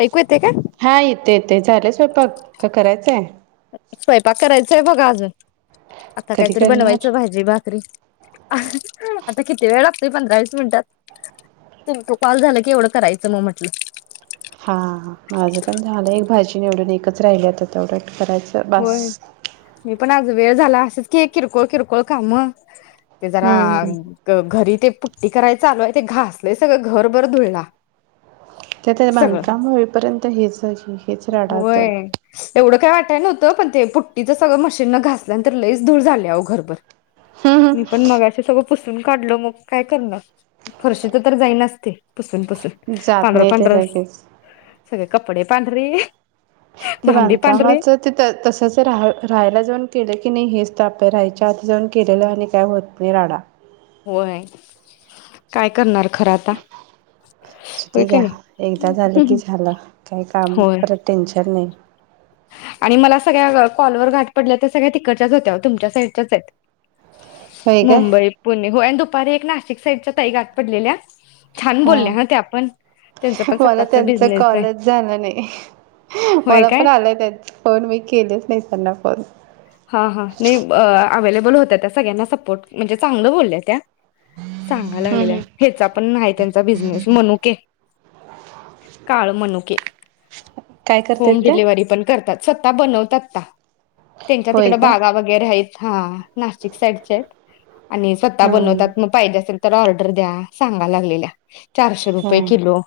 ऐकू येते का हा येते-येते झालेय स्वयपाक? का करायचंय? स्वयंपाक करायचाय बघा अजून. आता कधी कायतरी करणार बनवायचं भाजी भाकरी. आता किती वेळ लागतोय पंधरा वीस मिनिटात तुमको कॉल झालं की एवढं करायचं मग म्हटलं. हा माझं पण झालं एक भाजी निवडून एकच राहिलय आता तेवढं करायचं बास. होय मी पण आज वेळ झाला आसच की किरकोळ किरकोळ कामं ते जरा हम्म घरी ते पुट्टी कराय चालूहाय ते घासलय सगळं घरभर धुळा ते ते बांधकाम होईपर्यंत हेच आहे की होय. एवढं काय वाटय नव्हंत पण ते पुट्टीच सगळं मशीन न घासल्यानंतर लईच धूळ झाल्या ओ घरभर. मी हम्म पण मगाशी सगळ पूसून काढलो मग काय कर फरशीच तर जाई नाच ते पुसू पुसून जात पंधरा नाही ते पंधरा लगेच सगळे कपडे पांढरी री ते बांधकामाच ते तसच राहं राहायला जाऊन केलं की नाही हेच ताप हाय राहायच्या आत जाऊ केलेलं आणि काय होत नाही राडा होय काय करणार खरं आता होय आसुद्या का घ्या नाही एकदा झालं की झालं काय काम होय परत टेन्शन नाही. आणि मला सगळ्या कॉलवर गाठ पडल्या तर सगळ्या तिकडच्याच होत्या तुमच्या साईडच्याच आहेत. होय काय मुंबई पुणे होय आणि दुपारी एक नाशिक साईडच्या ताई गाठ पडलेल्या छान हा बोलल्या त्या पण त्यांचा पण मला स्वतःचा त्यांचं बिझनेस आहे कॉलच झालं नाही होय मला काय पण आलंय त्यां फोन मी केलेच नाही त्यांना फोन हां हा नाही अवेलेबल होत त्या सगळ्यांना सपोर्ट म्हणजे चांगलं बोलल्या त्या सांगा हम्म लागलेल्या हम्म हेचा पण नाही त्यांचा बिजनेस मनुके काळ मनुके. काय होम करतेत त्या? डिलिव्हरी पण करतात. स्वतः बनवतात तेच्या होय तिकड का बागा वगैरे आहेत. हा नाशिक साईडच्या आहेत. आणि स्वतः हम्म बनवतात म पाहिजे असेल तर ऑर्डर द्या सांगा लागलेल्या चारशे रुपये हम्म किलो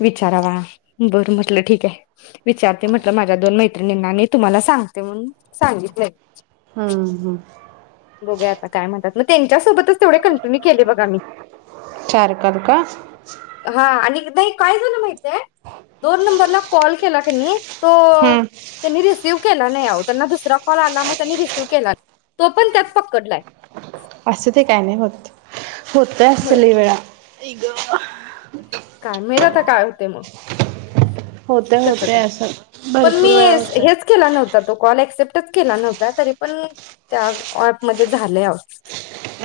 विचारावा बरं म्हटलं ठीक आहे. विचारते म्हटलं माझ्या दोन मैत्रिणींनानी तुम्हाला सांगते म्हणून सांगितलय. हम्म हम्म बघूया आता काय म्हणतात. मग त्यांच्यासोबतच तेवढे कंटिन्यू केले बघा मी. हा आणि [unintelligible] नाही काय झालं माहिती - - माहिती हाय दोन नंबरला - - कॉल केला कनी - - तो हम्म तेन्ही रि - - रिसिव्ह केला नाही आहो. त्यांना दूसरा कॉल आला म त्यांनी रिसिव्ह केला. मी पण त्याच पकडलाय. असूदेकाय नाही होत. होतय अस होय लय वेळा आई ग. काय मे आता काय होते मग. होतय कस काय. होतय असं पण मी भरपूर वेळा होतय. हेच केला नव्हता तो. कॉल ऍक्सेप्टच केला नव्हता तरी पण त्या ऍपमध्ये झालय आहो.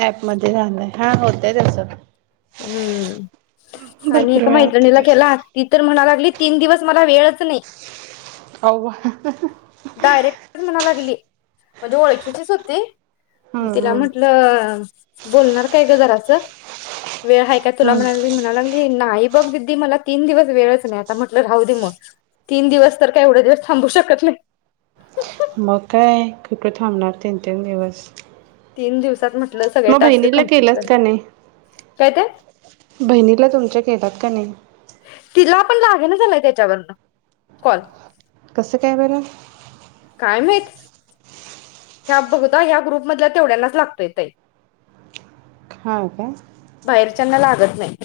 ऍप मध्ये झालंय. हा होतय तस. हम्म आणि भरपूर एका वेळा होतय मैत्रिणीला तसं. केला ती तर म्हणाय लागली - - तीन दिवस मला वेळच नाही. आवा डायरेक्टच म्हणाय लागली. म्हणजे ओळखीचीच होती. हम्म तिला हम्म म्हटलं - - बोलणार काय ग जरास. वेळ आहे काय तुला हम्म म्हणाली म्हणाला - - नाही बघ दिदी मला तीन दिवस वेळच नाही आता म्हटलं राहू दे मग तीन दिवस तर काय एवढे दिवस थांबू शकत नाही. कुठ थांबणार तीन तीन दिवस तीन दिवसात म - - मग बहिणीला केलंस का नाही? काय ते? बहिणीला तुमच्या केेतात का नाही? तिला पण लागे ना झालाय त्याच्यावरन कॉल. कसं काय बण काय माहित! ह्या बघता ह्या ग्रुप मधल्या तेवढ्यांनाच लागतो येतय. हा काय? त्यांना लागत नाही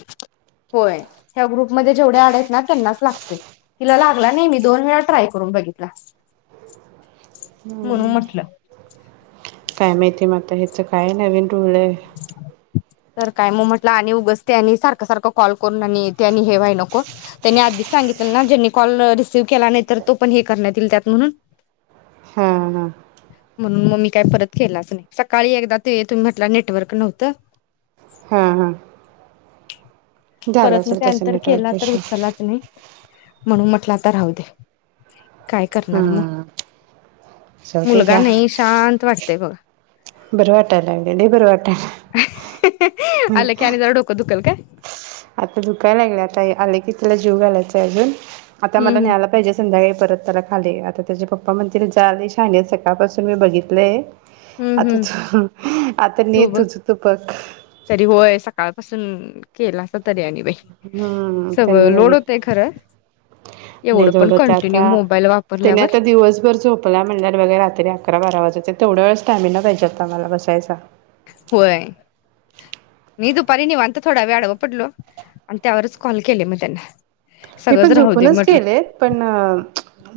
होय त्या ग्रुप मध्ये जेवढ्या अँड आहेत त्यांनाच लागतोय तिला लागला नाही मी दोन वेळा ट्राय करून बघीतला. म्हणून म्हटलं काय माहिती म आता हेच काय नवीन [unintelligible] तर काय मग म्हटलं आणि उगच त्यांनी सारखं सारखं कॉल करून आणि ते आणि हे व्हाय नको त्यांनी आधीच सांगितलं ना ज्यांनी कॉल रिसीव केला नाही तर तो पण हे करण्यात येईल त्यात म्हणून हा हा म्हणून मग मी काय परत केलाच नाही सकाळी एकदा ते तुम्ही म्हटला नेटवर्क नव्हतं. हा हा झाला परत मग असेल तसं त्यानंतर केला नेटवर्क तर इश्यू उचलाच नाही म्हणून म म्हंटलंं आता राहूदे काय करणार मग हम्म जाऊदे मुलगा घ्या. नाही शांत वाटतय बघा. बरं वाटाय लागलय लई बरं वाटा आलं की आणि जरा डोकं दुखल काय आता दुकाय लागल्यात आता आले की तेला जीऊ घालायचय आ आता हम्म मला हम्म न्यायला पाहिजे संध्याकाळी परत त्याला खाली आता त्याचे पप्पा म्हणतील जा लई शानीहाइस सकाळपासून मी बघितलंय हम्म आता हम्म तू आता ने तू बघ तुझं बघ. तरी होय सकाळपासून केलासा हुं, त्यांनी होतय बघितलं खरं लई एवढं जडं पण होतय कंटिन्यू आता मोबाईल तेनी वापरल्यावर आता दिवसभर झोपला म्हणल्या बघ रात्री अकरा बारा वाजवत्यात तेवढ्या वेळेस स्टॅमिना पाहिजे आता मला बसायचा. होय मी दुपारी निवात थोडा वेळ आडव पडलो आणि त्यावरच कॉल केले मग त्यांना मी सगळंच पण राहू दे झोपूनच म्हटलं केलेत पण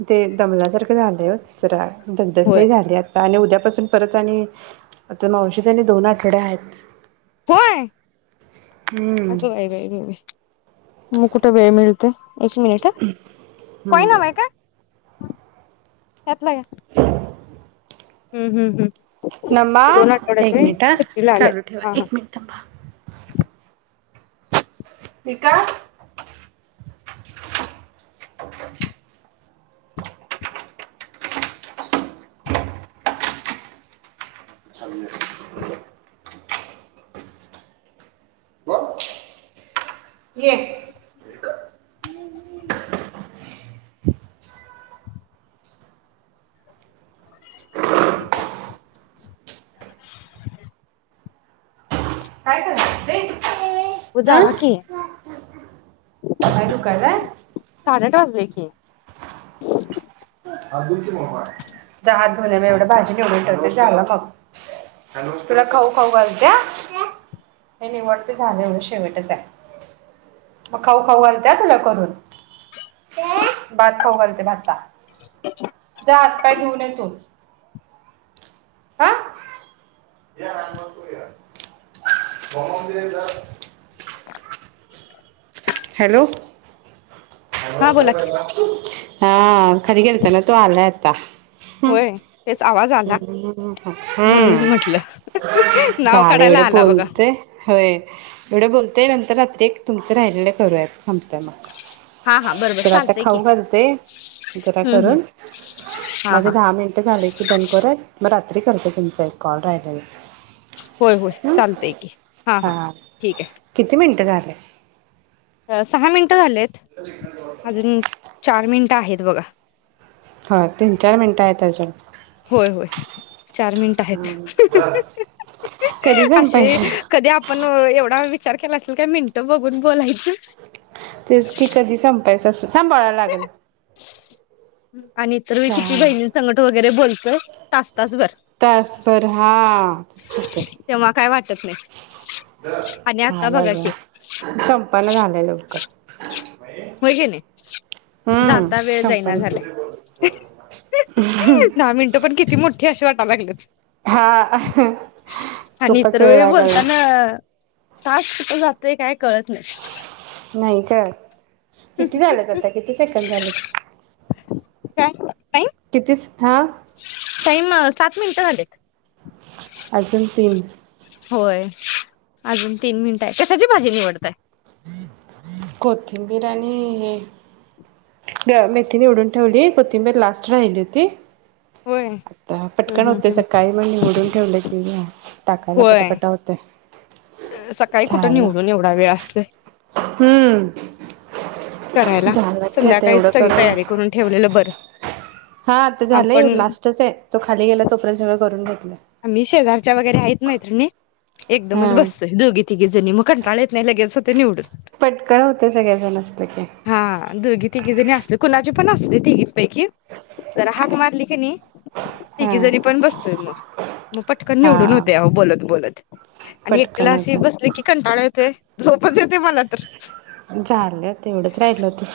ते दमलासारखं झालये. जरा दगदग होय लई झालीया आता आणि उद्या पासून परत आणि आता मावशीच आणि दोन आठवड्या आहेत. होय हम्म आगं बाई बाई मग कुठं वेळ मिळतय एक मिनिट हं कॉइन हम्म हवा हाय काय? ह्यातला हुं, हुं, हुं. नमी एक मिनिट हा सुट्टीला आलेत चालू ठेवा हा हा एक मिनिट थाबा [unintelligible] [inaudible] ये [inaudible] म काय करायलय ओ अ जावा कि. अजुन काय काय? साडेआठ वाजले की. हात धुल्या मी एवढ भाजी निवडून ठरते झाला खऊ तुला खाऊ खाऊ घालत्या हे निवडते झालं एवढ शेवटच आहे मग खाऊ खाऊ घालते तुला करून भात खाऊ घालते भाता. जा हात पाय धुऊन ये तु. आ. हॅलो. ह हा बोला की नस्कार. हा. खाली गेलते ना तो आलायत. ता. होय तेच आवाज आला हम्म् म्हणूनच हम्म, म्हटलं नाव झालं काढायला एवढं आला बघा बोलते होय एवढं बोलते नंतर रात्री तुर राहिलेलं करूयात संपतय मग. हा हा बरोबर तर आता चालतंय की खाऊ घते जरा हम्म हम्म करून हा हा माझे दहा मिनटं झाले की बंद करुयात. मग रात्री करते तुमचा एक कॉल राहिलाये. होय होय चालत की हा हा ठीक आहे. किती मिनिटं झाले सहा मिनिटं झालेत. ता आहेत बघा. ह तीन चार मिनटं आहेत अजुन. होय होय चार मिनिट आहेत कधी असे संपायचे कधी आपण एवढा वी विचार केला असेल का मिनट बघून बोलायचं. तेच की कधी संप पैसा सांभाळा लागल. आणि इ तरर मी किती बहिणी संकट वगैरे बोलतोय. तास. तासभर तसभर हा तस तेव्हा काय वाटत नाही आणि आता बघा झालंच की संपना झालं ये लवकर. व्ह्य जे ने हम्म जाता वेळ जाईना संपना झालाय दहा मिनट पण किती मोठी अशे वाट. हा अह आणि खूपच इतर वेळ वेळी लागला. बोलताना तास शिकल जातय काय. कळत नाही नाही कळत. किती झालेत आता किती सेकंड झालेत? कायं? कितीच हा टाईम सात मिनिटं झालेत. अजून तीन होय अजून तीन मिनट आहेत. कशाची भाजी निवडताय? कोथिंबिर आणि हे. गं मेथी निवडून ठेवली, कोथिंबीर लास्ट राहिली होती. होय आता हम्म पटकन हम्म होतेयं हम्म सकाळी, मग निवडून ठेवलं की. टाकायला पटापटा होय होतेयं. सकाळी कुठं निवडून एवढा वेळ असतोय. हम्म करायला झालं की आता संध्याकाळी एवढं सगळी तयारी करून ठेवलेलं बरं. हा आता झालंय आपण एवढ लास्टच आहे तो खाली गेला तोपर्यंत सगळं करून घेतलं. आम्ही शेजारच्या वगैरे आहेत मैत्रिणी. एकदमच हा बस. दोघी तिघी जणी मग कंटाळा येत नाही लगेच होतंय निवडून. पटकन होते सगळेजण असलं की. हा दोघी तिघी जणी असते कुणाची पण असते तिघीपैकी तर हाक मारली नी हा तिघी पण बसतोय मग मग पटकन निवडून हा होते अव बोलत बोलत आणि पटकन ला अशी होतं बसली की कंटाळा येतोय. झोपच येते मला तर. झालं तेवढंच राहिल होत.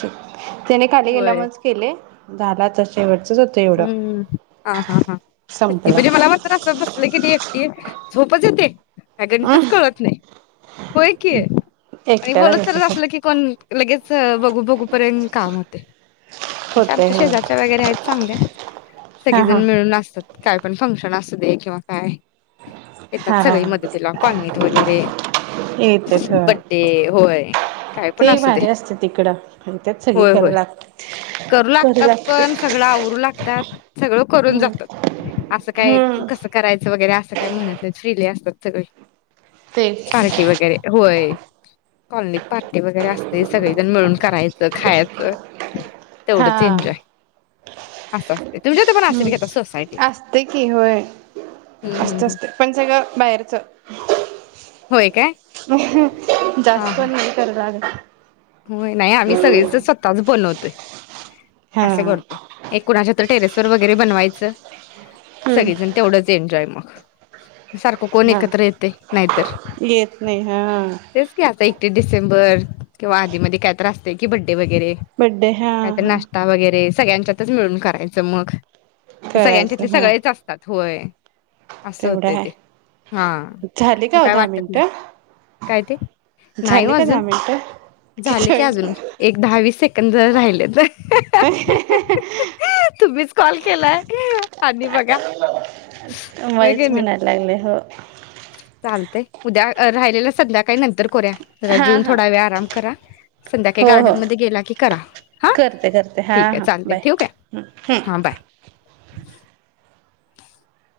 त्याने खाली होय. गेल्यामुळेच केले. झाल आता शेवट. हम्म हा हा हा संपलं म्हणजे मला मात्र असं बसलं कीनी. ते झोपच येते. काय अ गणितच कळत नाही. होय की आणि एकट्याला बोलत चालत तसच असलं की कोण लगेच. चं बघू बघूपर्यंत काम होतयं. तसे होतय आमच्या हो शेजारच्या वगैरे आहेत. चांगल्या हा हा सगळेजण मिळून असतात. काय पण फंक्शन असू दे किंवा काय? येतात हा सगळी हा मदतीला कॉलनीत वगैरे येतेत हो बड्डे होय काय पण ते असू दे भारी असते तिकडं त्यात सगळी होय करू होय लागते करू लागतात पण आवरू लागतात. सगळं करून हम्म जातात. असं काय हम्म कसं कराय्. यच वगैरे असं काय म्हणत नाहीत फ्रिली असतात सगळं. तेच की पार्टी वगैरे व्हय. कॉलनीत पार्टी वगैरे असतंय सगळीजण मिळून करायचं खायचं. हा तेवढंच एन्जॉय. असं. तुमच्या तर पण असेल हम्म की आता सोसायटीत असतय की होय हम्म हम्म असतं हम्म असतं पण सळं बाहेरच होय काय? [inaudible] हा जास्त हा पण नाही कराव लागत. [inaudible] होय नाही आम्ही सगळेच स्वतःच बनवतोय. ते हा असं करतोय. एक कुणाच्या तर टेरेसवर वगैरे बनवायचं. हम्म सगळीजण तेवढंच एन्जाॅय [inaudible] सारखं कोण हा एकत्र येतय नाहीतर येत नाही हा तेच की, आता एक सुट्टी डिसेंबर किंवा आधीमध्ये काय तरी असतंय कि ब् वगैरे बड्डे हा काय तर हा नाष्टा वगैरे सगळ्यांच्यातच मिळून करायचं मग करायचं सगळ्यांच्यातले हा सगळेच असतात होय. असं तेवढं होतय. आहे ते झाली हा का हो काय दहा वाटत नाही मिनिटं काय ते? नाही ओ झाली का दहा अजून मिनिटं झाले किती की अजून एक दहा वीस सेकंड राहिलेत. तुम्हीच अह्ं कॉल केलाय. आणि बघा व्हय मलाच कनी म्हणायला लागले हो चालतंय. उद्या राहिलेल सध्याकाळी नंतर करुया. जरा हा जेऊन हा थोडा वेळ आराम करा संध्याकाळी हो हो गार्डनमध्ये गेला की करा हा करते करते हा ठीक आहे हा चालतंय बाय ठेऊ हम्म काय? हा बाय. [inaudible]